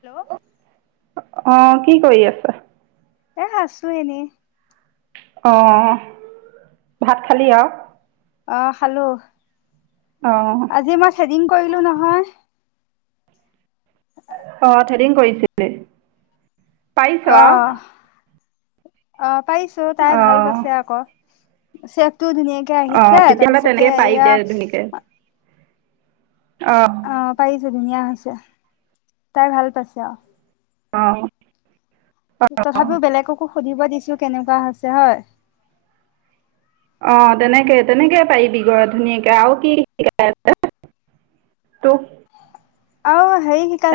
Hello অ কি কৰি আছা এ আছো এনেই অ ভাত খালি আৰু আহ খালো অঁ আজি মই ঠেদীং কৰিলো নহয় অ থেদিং কৰিছিলে পাইছৱ অ আ অ পাইছো তাই ভাল পাইছে আকৌ চেফ মাতটো ধুনীয়াকে অঁ আহিছে তেতিয়াহ'লে তাৰপিছতে তেনেকৈ পাৰিবি এয়া দে ধুনীয়াকৈ অঁ অ পাইছ ধুনীয়া হৈছে তাই ভাল পাইছে আৰু অহ তথাপিও বেলেগকো সুধিব দিছো কেনেকুৱা হৈছে হয় অঁ তেনেকৈ তেনেকৈ পাৰিবিগে ধুনীয়াকৈ আৰু কি শিকাইছে তোক অ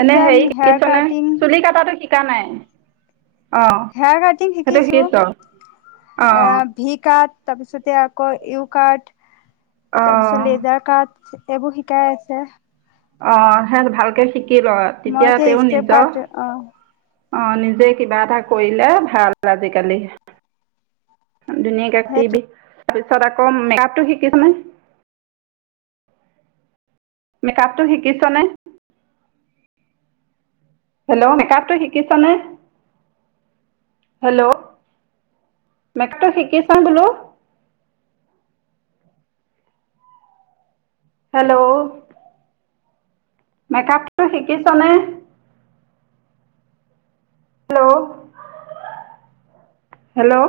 এনে হেৰি কিছনে চুলি কটাটো কি চিন্তা নাই অঁ হেয়াৰ কাৰটিং সেইটো শিকিছো শিকিছ এ অঁ ভি কাট তাৰপিছতে আকৌ ইউ কাট তাৰ পিছত অঁ লিজাৰ কাট এইবোৰ শিকাই আছে অ সে ভালকে শিক কি কৰ মই তেতিয়া এতিয়া তেওঁ ষ্টেপ নিজৰ কাট অ অ নিজে কিবা এটা কৰিলে ভাল আজিকালি ধুনিয়াকে সেই কাতিবি তাৰপিছত আকৌ মেকআপটো শিকিছ নে মেকআপটো শিকিছনে হেল্ল' মেকআপটো শিকিছনে হেল্ল' মেকআপটো শিকিছ বোলো হেল্ল' মেকআপটো শিকিছনে? Hello hello